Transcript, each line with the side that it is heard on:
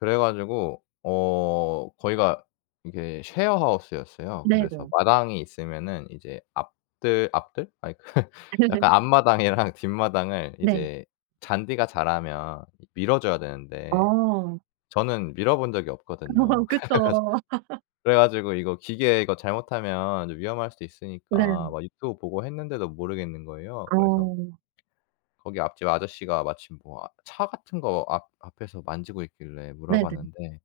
left: 그래가지고 어, 거기가 이게 쉐어하우스였어요. 그래서
right: 네네.
left: 마당이 있으면은 이제 앞뜰 앞뜰? 아니, 약간 앞마당이랑 뒷마당을
right: 네.
left: 이제 잔디가 자라면 밀어줘야 되는데
right: 아.
left: 저는 밀어본 적이 없거든요. 그래가지
right: 그쵸.
left: 그래가지고 이거 기계 이거 잘못하면 위험할 수도 있으니까
right: 네.
left: 막 유튜브 보고 했는데도 모르겠는 거예요. 그래서
right: 어.
left: 거기 앞집 아저씨가 마침 뭐 아 차 같은 거 앞 앞에서 만지고 있길래
right: 네네.
left: 물어봤는데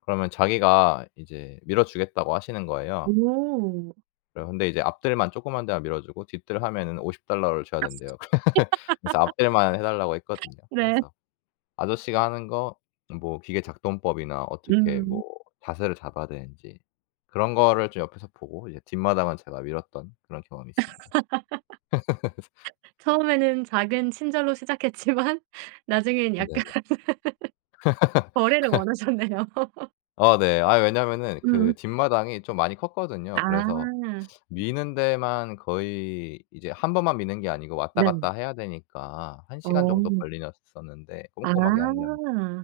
left: 그러면 자기가 이제 밀어 주겠다고 하시는 거예요.
right: 오.
left: 그래서 근데 이제 앞뜰만 조그만 데만 밀어주고 뒤뜰 하면은 50 달러를 줘야 된대요.
right: [unintelligible]
left: 그래서 앞뜰만 해달라고 했거든요.
right: 네.
left: 그래서 아저씨가 하는 거, 뭐 기계 작동법이나 어떻게 뭐
right: 음.
left: 자세를 잡아야 되는지 그런 거를 좀 옆에서 보고 이제 뒷마당은 제가 밀었던 그런 경험이 있습니다.
right: 처음에는 작은 친절로 시작했지만 나중엔 약간
left: 네네.
right: 거래를 원하셨네요.
left: 어, 네. 아이 왜냐면은 그
right: 음.
left: 뒷마당이 좀 많이 컸거든요. 그래서
right: 아.
left: 미는 데만 거의 이제 1 번만 미는 게 아니고 왔다
right: 네.
left: 갔다 해야 되니까 1 시간 정도
right: 어.
left: 걸리셨었는데
right: 아.
left: 꼼꼼하게 하려면.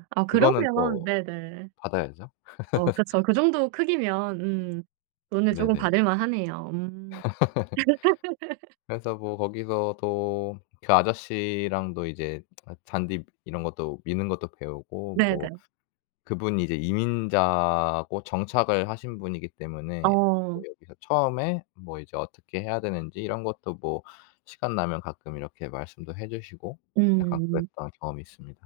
right: 아,
left: 그거는
right: 그러면
left: 또
right: 네네.
left: 받아야죠.
right: 어 그쵸. 그 정도 크기면 음, 돈을 조금
left: 네네.
right: 받을만 하네요. 음.
left: 그래서 뭐 거기서도 그 아저씨랑도 아, 이제 잔디 이런 것도 미는 것도 배우고, 뭐
right: 네네.
left: 그분이 이제 이민자고 정착을 하신 분이기 때문에 저도
right: 어.
left: 여기서 처음에 뭐 이제 어떻게 해야 되는지 이런 것도 뭐 시간 나면 가끔 이렇게 말씀도 해 주시고 약간
right: 음.
left: 그랬던 경험이 있습니다.